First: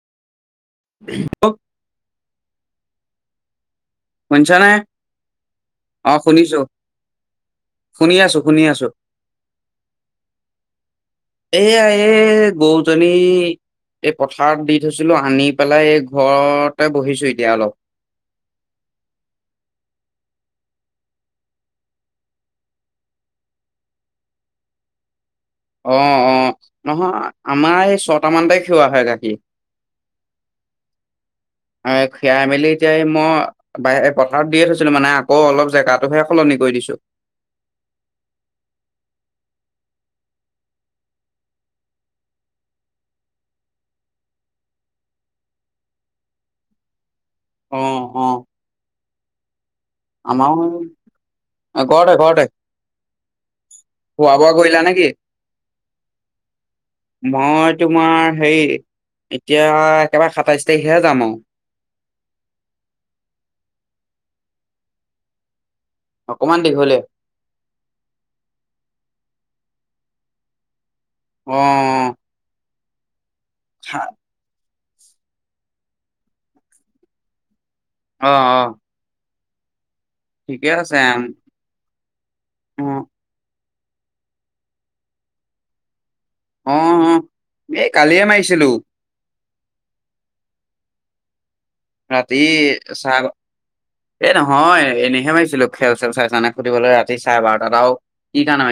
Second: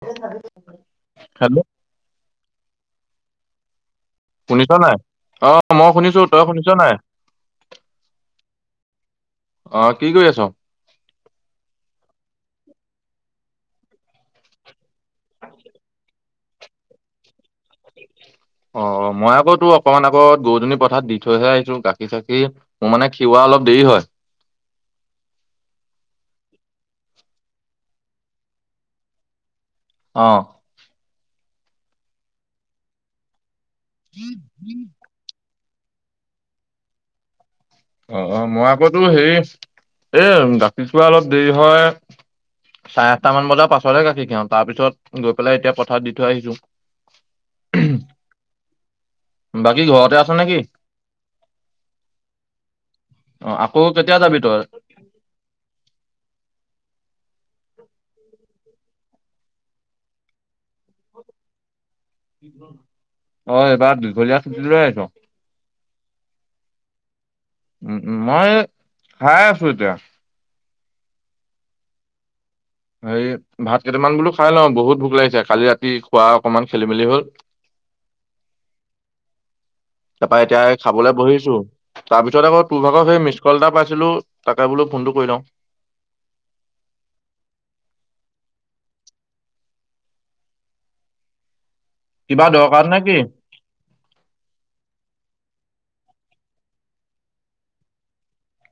স [unintelligible] [inaudible] শুনিছানে? শুনিছ নাই, অ, মই শুনিছো তই শুনিছ নাই? শুনি আছো, শুনি আছো। অঁ, কি কৰি আছ? এয়া, এ, গৰুজনি এই পথাৰত দি থৈছিলো, আনি পেলাই এই ঘৰতে বহিছো এতিয়া অলপ। অ, অ মই আকৌ তো অকমান আকৌ গৰুজননী পথাৰ দি থৈহে আহিছো গাখীৰ চাখিৰ মোৰ মানে খিওৱা অলপ দেৰি হয়। অ, অ, নহয় আমাৰ এই ছটামানতে খুৱাৱা হয় গাখীৰ। [inaudible] অ, খিৰাই মেলি এতিয়া এই মই বাহ পথাৰত দিয়ে থৈছিলো মানে অ, অলপ জেগাটোহে সলনি কৰি দিছো। অ, অ, মই আকতো হেৰি এ ৰাতিপুৱোৱা অলপ দেৰি হয়। চাৰে আঠটা মান বজাৰ পাছতহে গাখীৰ খিই, তাৰ পিছত গৈ পেলাই এতিয়া পথাৰত দি থৈ আহিছো। অ, অ। বাকী ঘৰত আমাৰ ঘৰতে, ঘৰতে। অ, আকৌ কেতিয়া খোৱা যাবি বোৱা তই? কৰিলা নেকি মই তোমাৰ হেৰি এতিয়া একেবাৰে সাতাইছ তাৰিখহে যাম আৰু। অ, এইবাৰ দীঘলীয়া ছুটি লৈ আহিছ। অকমান দীঘলে। উম, উম, মই খাই আছো এতিয়া। অ। হেৰি ভাত কেইটামান বোলো খাই লওঁ, বহুত ভোক লাগিছে কালি ৰাতি খোৱা অকনমান খেলি মেলি হ'ল। অ, অ। তাৰপা, ঠিকে এতিয়া আছে খাবলৈ বহিছো তাৰ পিছত আকৌ তোৰ অ ভাগৰ সেই মিচ কল, এটা পাইছিলো তাকে বোলো ফোনটো কৰি লওঁ। অ, অ এই কালিয়ে মাৰিছিলো। ৰাতি কিবা দৰকাৰ নেকি? চাৰে এ, নহয় এনেইহে মাৰিছিলো খেল চেল চাই চানে সুধিবলৈ ৰাতি চাৰে বাৰটাও। কি কানা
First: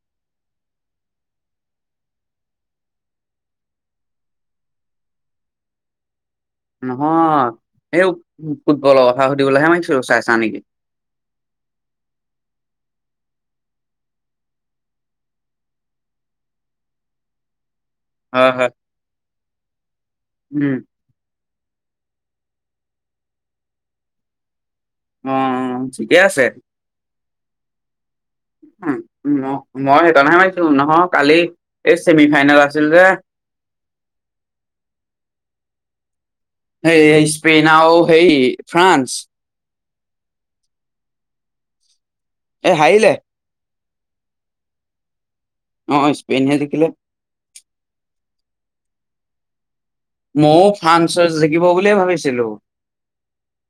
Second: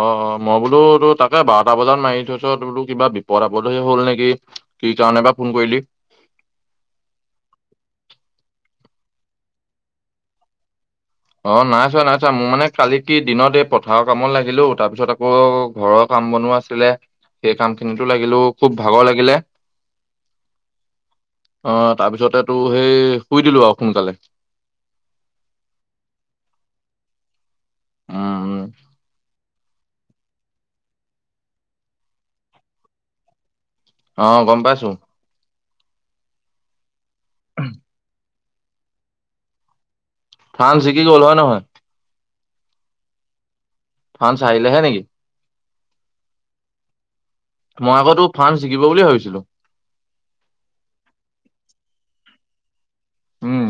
অ, অ মই বোলো তো তাকে বাৰটা বজাত মাৰি থৈছ বোলো কিবা বিপদ আপদহে হ'ল নেকি। কি কাৰণে বা ফোন কৰিলি? নহয়, এই ফুটবলৰ কথা সুধিবলৈহে মানি চাইছা নেকি। অ, নাই চোৱা নাই চোৱা মোৰ মানে কালি কি দিনত এই পথাৰৰ কামত লাগিলো তাৰপিছত আকৌ ঘৰৰ কাম বনোৱা আছে। লে, সেই কাম খিনিতো লাগিলো হয় হয় খুব ভাগৰ লাগিলে। উম অ, তাৰপিছতে তটো সেই শুই দিলো আৰু সোনকালে। অ, ঠিকে আছে। উম, উম, মই সেইকাৰনেহে মাৰিছো, নহয় কালি এই চছেমি ফাইনেল আছিল যে। অ, গম পাইছো। সেই, স্পেইন আ সেই ফ্ৰানস। ফ্ৰান্স জিকি গ'ল হয় নহয়। এ, হাৰি ফ্ৰান্স হাৰিলে হে, নেকি। অ, স্পেইন হে জিকিলে। মই আকৌ তোৰ ফ্ৰান্স জিকিব বুলি ভাবিছিলোঁ। ময়ও ফ্ৰান্সত জিকিব বুলিয়ে ভাবিছিলোঁ। উম।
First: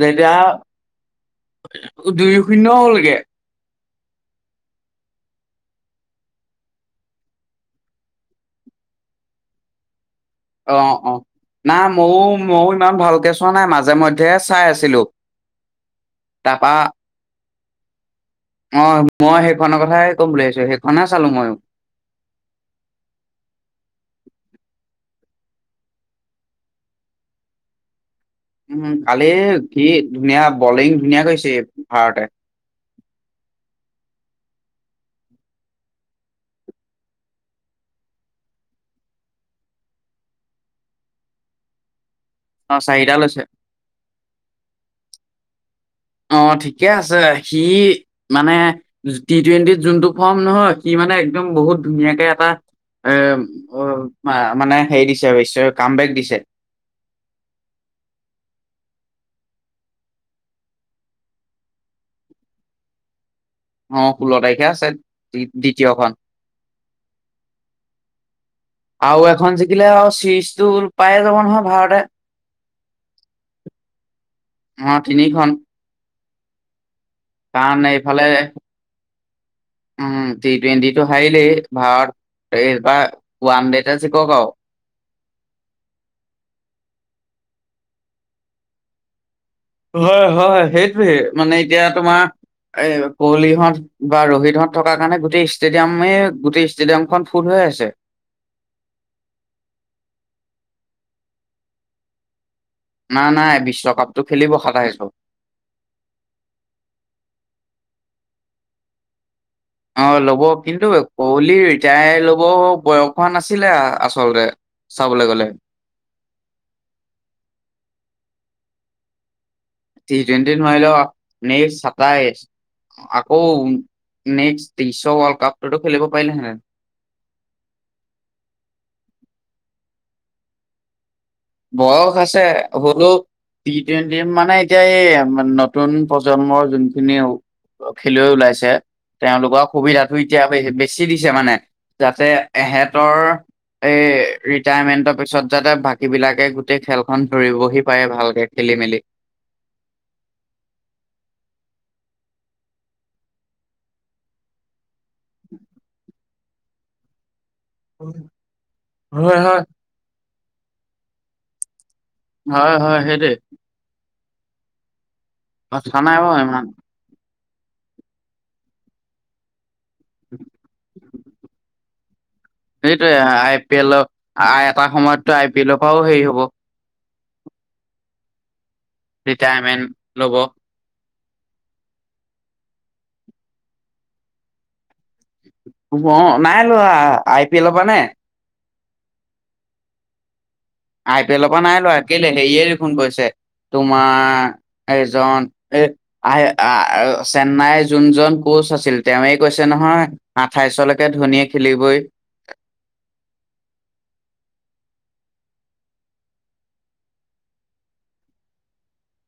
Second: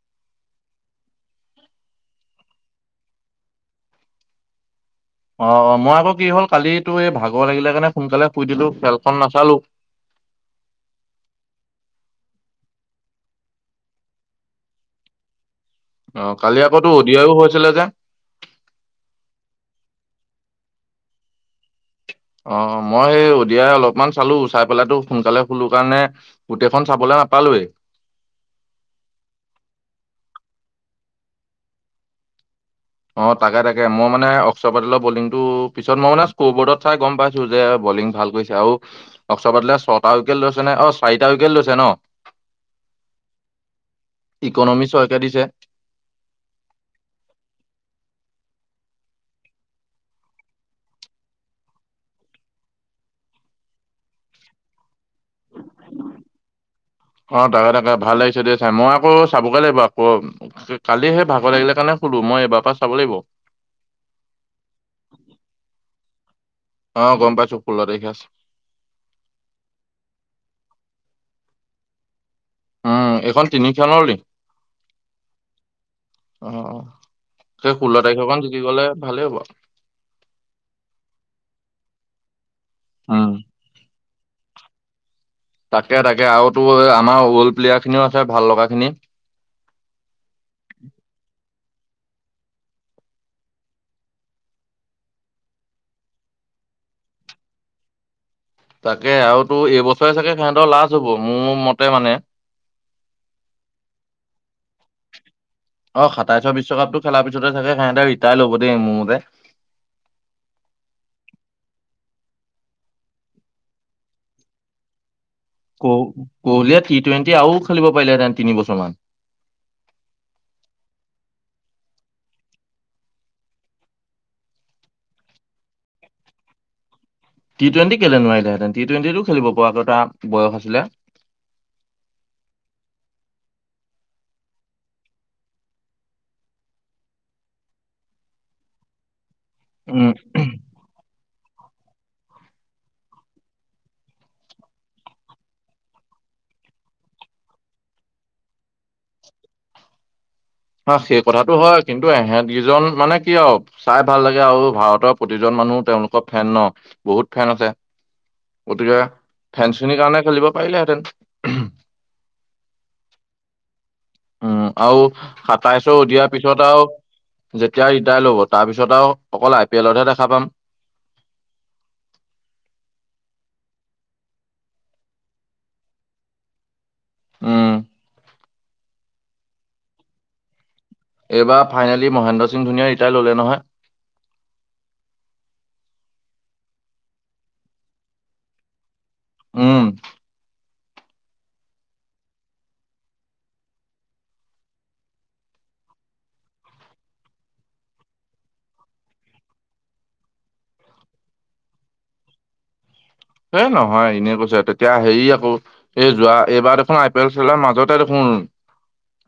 যেতিয়া দুই, শূন্য হ'লগে। অ' মই আকৌ কি হ'ল কালিতো এই ভাগৰ লাগিলে কাৰণে সোনকালে শুই দিলোঁ, খেলখন নাচালোঁ। অ', অ'। নাই ময়ো ময়ো ইমান ভালকে চোৱা নাই, মাজে মধ্যে হে চাই আছিলোঁ। অ' কালি আকৌতো অদিয়াও হৈছিলে যে। অ', মই সেইখনৰ কথাই ক'ম বুলি আহিছো, সেইখননেহে চালো মই। অ' মই সেই অদিয়াই অলপমান চালোঁ, চাই পেলাইটো সোনকালে শুলোঁ কাৰণে গোটেইখন চাবলৈ নাপালোয়েই। উ, কালি কি ধুনীয়া বলিং ধুনীয়া কৰিছে ভাৰতে। অ', তাকে তাকে, মই মানে অক্সৰবাদলৰ বলিংটো পিছত মই মানে স্কৰ বৰ্ডত চাই গম পাইছোঁ যে বলিং ভাল কৰিছে। আৰু অক্সৰপেটেলে ছটা উইকেট লৈছে নে, অ' চাৰিটা উইকেট লৈছে ন'? অ' চাৰিটা লৈছে। ইকনমি ছয়কে দিছে। অ' ঠিকে আছে, সি মানে টি টুৱেণ্টিত যোনটো ফৰ্ম, নহয় সি মানে একদম বহুত ধুনীয়াকে এটা এ, মানে হেৰি দিছে, কাম বেক দিছে। অ' তাকে তাকে ভাল লাগিছে দেই চাই, মই আকৌ চাবগে লাগিব আকৌ। কালিহে ভাগৰ লাগিলে কাৰণে শুলোঁ, মই এবাৰ পৰা চাব লাগিব। অ' ষোল্ল তাৰিখে আছে দ্বিতীয়খন। অ' গম পাইছোঁ ষোল্ল তাৰিখে আছে। আৰু এখন জিকিলে আৰু চিৰিজটো পায়ে যাব নহয় ভাৰতে। উম, এইখন তিনি খেলৰ লিংক, অ তিনিখন অ'। সেই কাৰণ ষোল্ল এইফালে তাৰিখৰখন জিকি গলে ভালেই হ'ব আৰু। উম, টি টুৱেণ্টিটো হাৰিলেই ভাৰত, এইবাৰ উম ওৱান দেতে জিকক আৰু। তাকে তাকে, আৰু তোৰ আমাৰ অল্ড প্লেয়াৰ খিনিও আছে ভাল লগাখিনি। হয় হয় সেইটোৱে, মানে এতিয়া তোমাৰ এই কোৱলিহঁত বা ৰোহিতহঁত থকাৰ কাৰণে গোটেই ষ্টেডিয়ামেই গোটেই ষ্টেডিয়ামখন ফুল হৈ আছে। তাকে আৰু তো এইবছৰে চাগে সিহঁতৰ লাচ হ'ব, মোৰ মতে মানে। নাই নাই বিশ্বকাপটো খেলিব সাতাইশত। অ' সাতাইশত বিশ্বকাপটো খেলাৰ পিছতে থাকে সিহঁতে ৰীতাইৰ ল'ব দেই মোৰ মতে। অ' ল'ব, কিন্তু কহলিৰ ৰীতাইৰ ল'ব বয়স হোৱা নাছিলে আচলতে। চাবলৈ গ'লে। ক-কহলিয়ে টি টুৱেণ্টি আৰু খেলিব পাৰিলেহেতেন তিন বছৰমান। টি টুৱেণ্টি নোৱাৰিলেও নেক্স চাতাইছ আকৌ নেক্সট ত্ৰিশ ৱৰ্ল্ড কপতো খেলিব পাৰিলেহেতেন। টি টুৱেণ্টি কেলে নোৱাৰিলেহেঁতেন? টি টুৱেণ্টিটো খেলিব পৰাক এটাক বয়স আছিলে। বয়স আছে, হ'লেওঁ টি টুৱেণ্টি মানে এতিয়া এই নতুন প্ৰজন্মৰ যোনখিনি খেলুৱৈ ওলাইছে, তেওঁলোকৰ সুবিধা উম, এতিয়া বেছি দিছে মানে, যাতে এহেঁতৰ এই ৰিটায়াৰমেণ্টৰ পিছত যাতে ভা সেইবিলাকে গোটেই খেলখন ধৰিবহি পাৰে ভালকে খেলি মেলি। হা, সেই কথাটো হয়, কিন্তু এহেটকিজন মানে কি আৰু চাই ভাল লাগে আৰু ভাৰতৰ প্ৰতিজন মানুহ তেওঁলোকৰ ফেন ন' বহুত ফেন আছে, গতিকে হয় হয় ফেনছ চিনিৰ কাৰণে খেলিব পাৰিলেহেতেন। হয় হয় সেইটোৱেই। উম, আৰু কথা সাতাইশৰ নাই অদিয়াৰ বাৰু ইমান পিছত আৰু যেতিয়া ৰিটায়াৰ ল'ব তাৰপিছত আৰু অকল আই পি এলতহে দেখা পাম। সেইটোয়ে আই পি এলৰ এটা সময়ততো আই পি এলৰ পৰাও হেৰি হ'ব। উম। ৰিটায়াৰমেণ্ট ল'ব। এইবাৰ ফাইনেলী মহেন্দ্ৰ সিং ধোনীয়ে ৰিটাৰ ল'লে নহয়। অ', নাই লোৱা আই পি এলৰ পৰা নে? উম। আই পি এলৰ পৰা নাই লোৱা কেলে হেৰিয়ে দেখোন কৈছে তোমাৰ এজন এই আহ চেন্নাইৰ যোনজন কোচ আছিল তেৱে কৈছে নহয়। আঠাইশলৈকে ধনীয়ে খেলিবই। এই নহয় এনেই কৈছে তেতিয়া হেৰি আকৌ এই যোৱা এইবাৰ দেখোন আই পি এল খেলাৰ মাজতে দেখোন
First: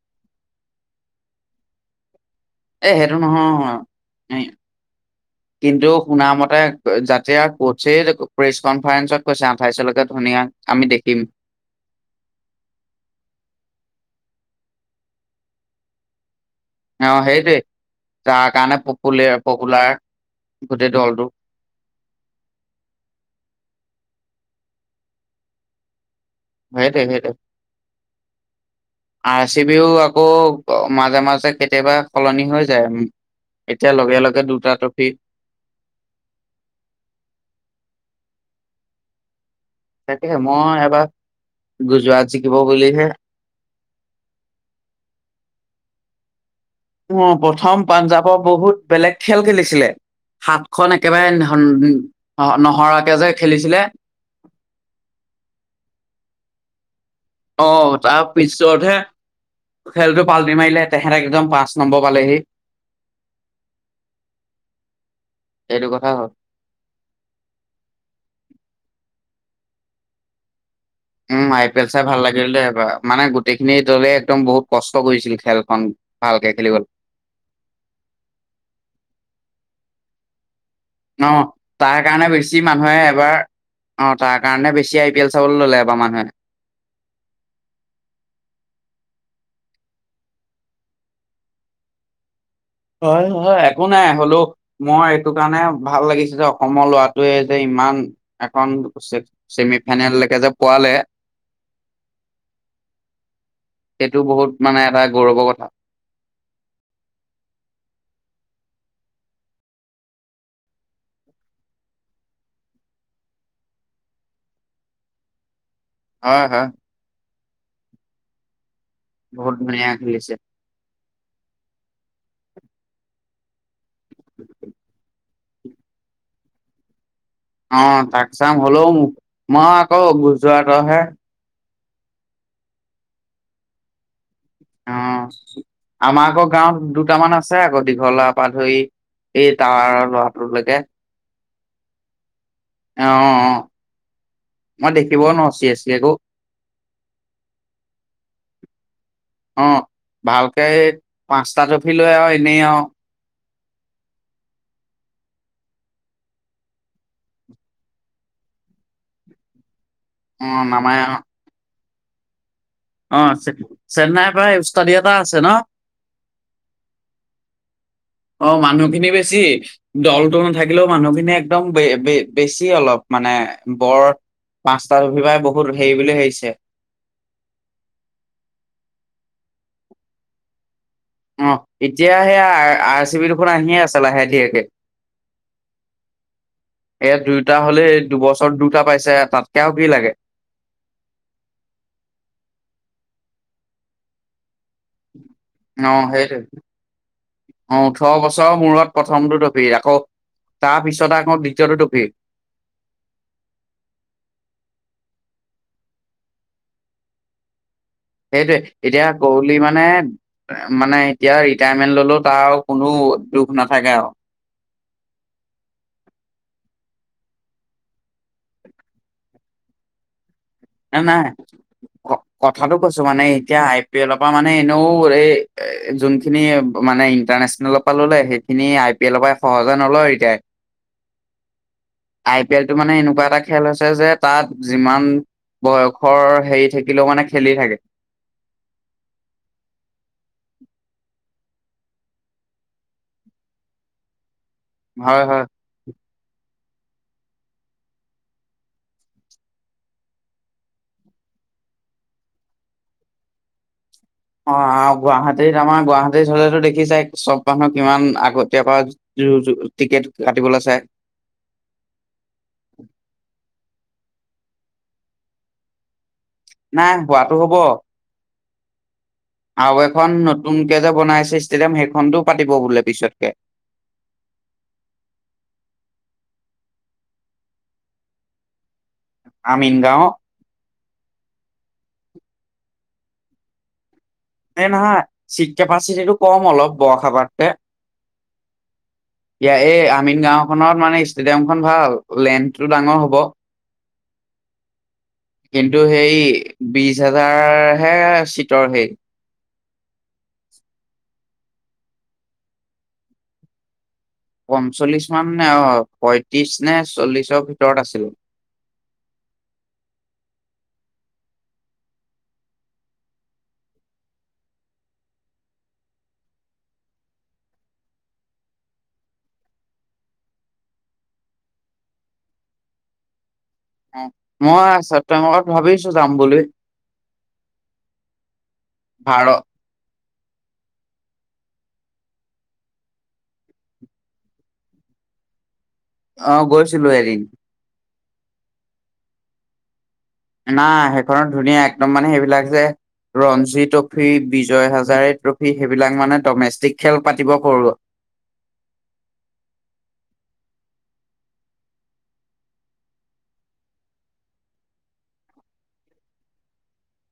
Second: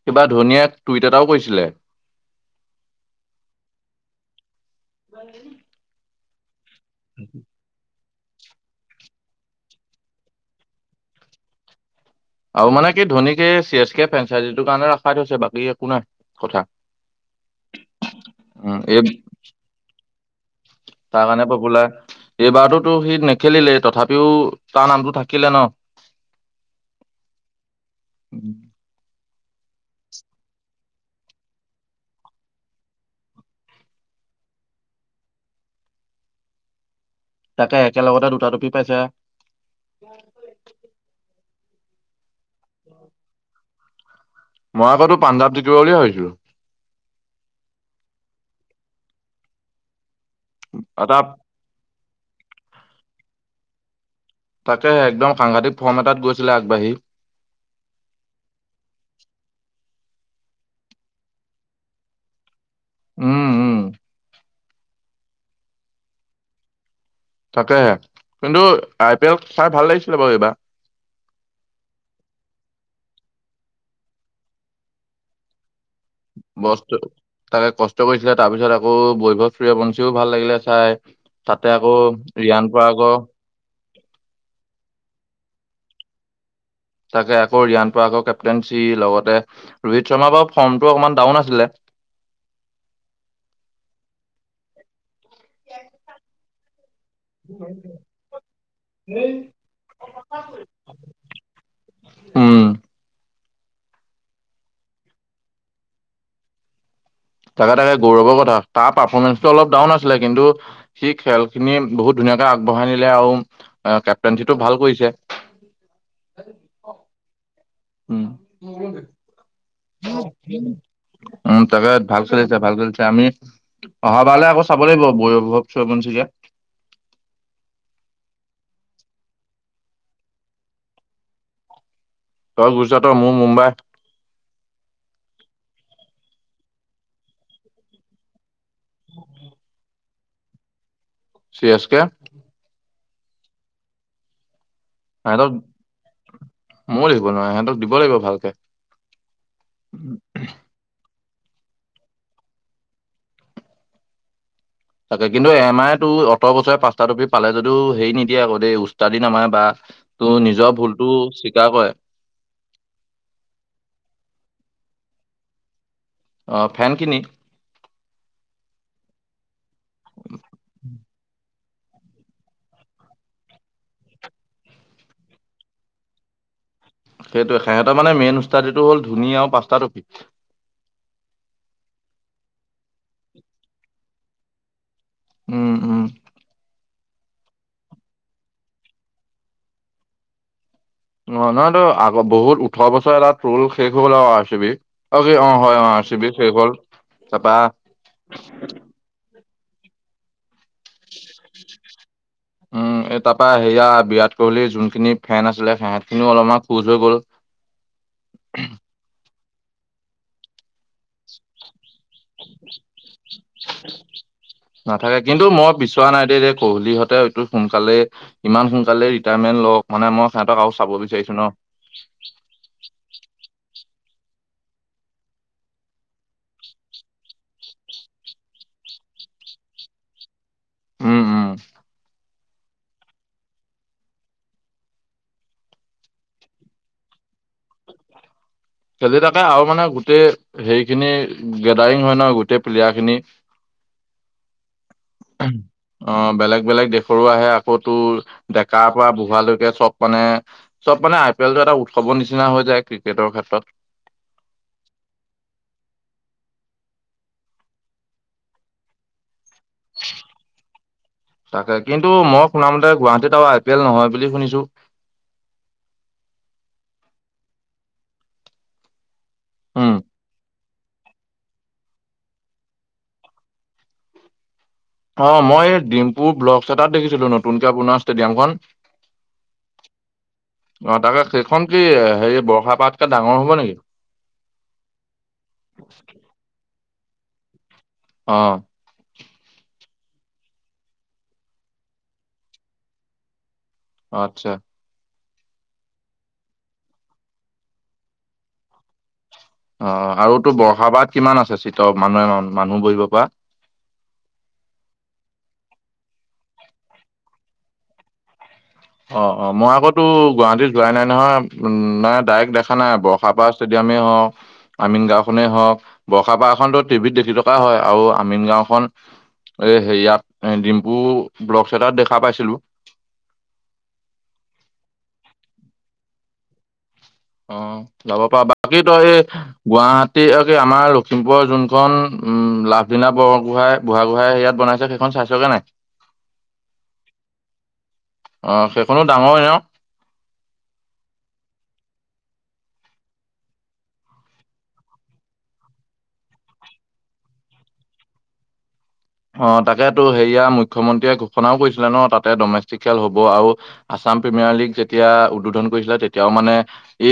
কিবা ধোনীয়ে টুইট এটাও কৈছিলে এই সেইটো নহয় কিন্তু শুনামতে যাতিয়া কছে প্ৰেছ কনফাৰেন্ঞ্চত কৈছে আঠাইছলৈকে ধুনীয়া আমি দেখিম। আৰু মানে কি ধোনীকে চি এছ কে ফ্ৰেনচাইজি কাৰণে আখাই থৈছে বাকী একো নাই কথা। অ', সেইটোৱে তাৰ কাৰণে উম প এই পপুলাৰ গোটেই দলটো তাৰ কাৰণে পপুলাৰ। এইবাৰতো সি নেখেলিলেই তথাপিও তাৰ নামটো থাকিলে ন। সেইটোয়ে, সেইটোয়ে। উম। আৰ চি বিও আকৌ মাজে মাজে কেতিয়াবা সলনি হৈ যায় উম। এতিয়া লগে, লগে দুটা ট্ৰফি। তাতে একেলগতে দুটা ট্ৰপি পাইছে। তাকে মই এবাৰ গুজৰাট জিকিব বুলিহে মই আকৌটো পাঞ্জব জিকিব বুলি ভাবিছিলো। অ', প্ৰথম পাঞ্জাৱৰ বহুত বেলেগ খেল খেলিছিলে সাত খন এটা একেবাৰে নহৰাকে যে খেলিছিলে। তাকে একদম সাংঘাতিক ফৰ্ম এটাত গৈছিলে আগবাঢ়ি। অ', তাৰ পিছতহে। খেলটো পালটি মাৰিলে তেহেতেক একদম পাঁচ নম্বৰ পালেহি। উম, উম। এইটো কথা হ'ল। তাকে কিন্তু আই পি এল চাই ভাল লাগিছিলে বাৰু এইবাৰ। উম, আই পি এল চাই ভাল লাগিল দে এইবাৰ মানে গোটেইখিনি দলে একদম বহুত কষ্ট কৰিছিল খেলখন। ভালকে বস্তু খেলিবলৈ তাকে কষ্ট কৰিছিলে তাৰ পিছত আকৌ বৈভৱ চুৰ বঞ্চীও ভাল লাগিলে চাই। ন তাতে আকৌ তাৰ কাৰণে বেছি ৰিয়ান মানুহে পৰাগৰ এবাৰ। অ', তাৰ কাৰণে বেছি আই পি এল চাবলৈ ল'লে এবাৰ মানুহে। তাকে আকৌ ৰিয়ান পৰাগৰ আকৌ কেপটেনঞ্চি লগতে ৰোহিত শৰ্মাৰ বাৰা ফৰ্মটো অকমান ডাউন আছিলে। হয়, হয় একো নাই হলেও মই এইটো কাৰণে ভাল লাগিছিল যে অসমৰ লৰাটো টোৱে যে ইমান এখন ছেমি ফাইনেললৈকে যে পোৱালে। উম। সেইটো বহুত মানে এটা গৌৰৱৰ কথা। তাকে, তাকে গৌৰৱৰ কথা তাৰ পাৰ্ফৰ্মেন্ঞ্চটো অলপ ডাউন আছিলে কিন্তু। সি খেলখিনি বহুত ধুনীয়াকৈ আগবঢ়াই নিলে আৰু কেপটেনঞ্চিটো ভাল কৰিছে। হয়, হয়। উম। বহুত ধুনীয়া খেলিছে উম, তাকে ভাল কৰিছো ভাল কৰিছে আমি। অহাবাৰলে আকৌ চাব লাগিব [unintelligible] অ', তাক চাম হ'লেও মই আকৌ গুজৰাটৰহে। তই গুজৰাটৰ মোৰ মুম্বাইত। অ', আমাৰ আকৌ গাঁৱত দুটামান আছে আকৌ দীঘলাভ পা ধৰি এই টাৱাৰৰ ল'ৰাটোলৈকে। C S K. অ', অ', অ'। সিহঁতক চিৰিয়াছলি আকৌ ময়ো দিব নোৱাৰো সিহঁতক দিব লাগিব ভালকে। অ', ভালকৈ পাঁচটা ট্ৰফি লৈ আৰু এনেই আৰু। তাকে কিন্তু এম আইতো ওঠৰ বছৰে পাঁচটা ট্ৰফি পালে যদিও হেৰি নিদিয়ে আকৌ দেই উষ্টাদি নামাৰে বা তো অ', নিজৰ নামাই ভুলতো আৰু স্বীকাৰ কৰে। অ', চেন্নাইৰ পৰা ওষ্টাডি এটা আছে ন। অ', ফেনখিনি অ', মানুহখিনি বেছি। দলটো নাথাকিলেও মানুহখিনি একদম বেছি অলপ মানে বৰ পাঁচটা ৰবিবাৰে বহুত হেৰি বুলি ভাবিছে। সেইটোৱে সিহঁতৰ মানে মেইন ওষ্টাডিটো হ'ল ধুনিয়া আৰু পাঁচটা ট্ৰফি অ', এতিয়া সেয়া আৰ চি বি দুখন আহিয়ে আছে লাহে ধিৰেকে। উম, উম। এ দুয়োটা হ'লেই দুবছৰ দুটা পাইছে তাতকে আৰু কি লাগে। অ', নহয়তো আগ বহুত ওঠৰ বছৰ এটা শেষ হ'ব লগা আৰু আৰ চি বি। অ', অ', হয় অ' ছবি শেষ হ'ল। তাৰ পৰা ছয় বছৰৰ মূৰত প্ৰথমটো টফ্ৰি আকৌ তাৰ পিছতে আকৌ দ্বিতীয়টো টফ্ৰি উম, তাৰ পৰা সেয়া বিৰাট কোহলিৰ যোনখিনি ফেন আছিলে সিহঁতখিনিও অলপমান খোজ হৈ গ'ল। [inaudible] সেইটোৱে এতিয়া কুহলি মানে মানে এতিয়া ৰিটায়াৰমেন্ট ললো। তাৰ কোনো দুখ নাথাকে আৰু। নাথাকে কিন্তু মই বিছৰা নাই দেই কোহলিহঁতে এইটো সোনকালেই ইমান সোনকালে ৰিটায়াৰমেণ্ট লওঁক। মানে মই সিহঁতক আৰু চাব নে নাই। বিচাৰিছো ন কথাটো কৈছো মানে এতিয়া আই পি এলৰ পৰা মানে এনেও এই যোনখিনি মানে ইণ্টাৰনেচনেল লগ পালোলে সেইখিনি আই পি এলৰ পৰাই সহজে নলয় এতিয়া। উম, উম। আই পি এলটো মানে এনেকুৱা এটা খেল হৈছে যে তাত যিমান বয়সৰ হেৰি থাকিলেও মানে খেলি থাকে। খেলি থাকে আৰু মানে গোটেই হেৰিখিনি গেডাৰিং হয় ন গোটেই প্লেয়াৰখিনি। [inaudible] হয়, হয়। অ', বেলেগ বেলেগ দেশৰো আহে আকৌতো ডেকাৰ পৰা বুঢ়ালৈকে চব মানে চব মানে আই পি এলটো এটা উৎসৱৰ নিচিনা হৈ যায় ক্ৰিকেটৰ ক্ষেত্ৰত। অ', আৰু গুৱাহাটীত আমাৰ গুৱাহাটী হ'লেতো দেখি চাই চব মানুহ কিমান আগতীয়াকৈ টিকেট কাটিবলৈ চাই। তাকে কিন্তু মই শুনামতে গুৱাহাটীত আৰু আই পি এল নহয় বুলি শুনিছো। নাই হোৱাতটো হ'ব আৰু উম এখন নতুনকে যে বনাই ষ্টেডিয়াম সেইখনতো পাতিব বোলে পিছতকে। অ', মই ডিম্পুৰ ব্লকচ এটাত দেখিছিলো নতুনকে পুণৰ ষ্টেডিয়ামখন। আমিনগাঁও। অ', তাকে সেইখন কি হেৰি বৰ্ষাপাৰতকে ডাঙৰ হ'ব নেকি? এই নহয় চিট কেপাচিটিটো কম অলপ বৰৰ্ষাপাৰতকে। অ'। ইয়াৰ এই আমিন গাঁওখনত মানে ষ্টেডিয়াম খন ভাল লেন্থটো ডাঙৰ হ'ব। অ', আটচ্ছা। কিন্তু সেই বিশ হাজাৰহে চীটৰ সেই অ', আৰু তোৰ বৰ্ষাপাত কিমান আছে চিত মানুহে মানুহ বহিব পৰা? পঞ্চল্লিশ মান নে অ' পয়ত্ৰিশ নে চল্লিশৰ ভিতৰত আছিলে অ' অ' মই আকৌ টোৰ গুৱাহাটীত যোৱাই নাই নহয় নে ডাইৰেক্ট দেখা নাই বৰ্ষাপাৰ ষ্টেডিয়ামে হওঁ আমিন গাওখনেই হওক বৰ্ষাপাৰখনতো টিভিত দেখি থকা হয় আৰু আমিন গাওখন এ হেৰিয়াত এ ডিম্পু ব্লক চাইটাত দেখা পাইছিলো অ', মই আছ ত লগত ভাবিছো যাম বুলি অ', যাব পাৰা বাকী তই এই ভাৰত গুৱাহাটী আৰু আমাৰ লখিমপুৰৰ যোনখন উম লাভলিনা বৰগোহই বুঢ়াগোহাঁই ইয়াত বনাইছে সেই সেইখন চাইচ গে নাই? অ', গৈছিলো হেৰি অঁ সেইখনো ডাঙৰে ন'? না সেইখনত ধুনীয়া একদম মানে সেইবিলাক যে ৰঞ্জী ট্ৰফী বিজয় হাজাৰী ট্ৰফি সেইবিলাক মানে ডমেষ্টিক খেল পাতিব কৰো অ', তাকেতো সেয়া মুখ্যমন্ত্ৰীয়ে ঘোষণাও কৰিছিলে ন' তাতে ডমেষ্টিক খেল হব আৰু আছাম প্ৰিমিয়াৰ লীগ যেতিয়া উদ্বোধন কৰিছিলে তেতিয়াও মানে এই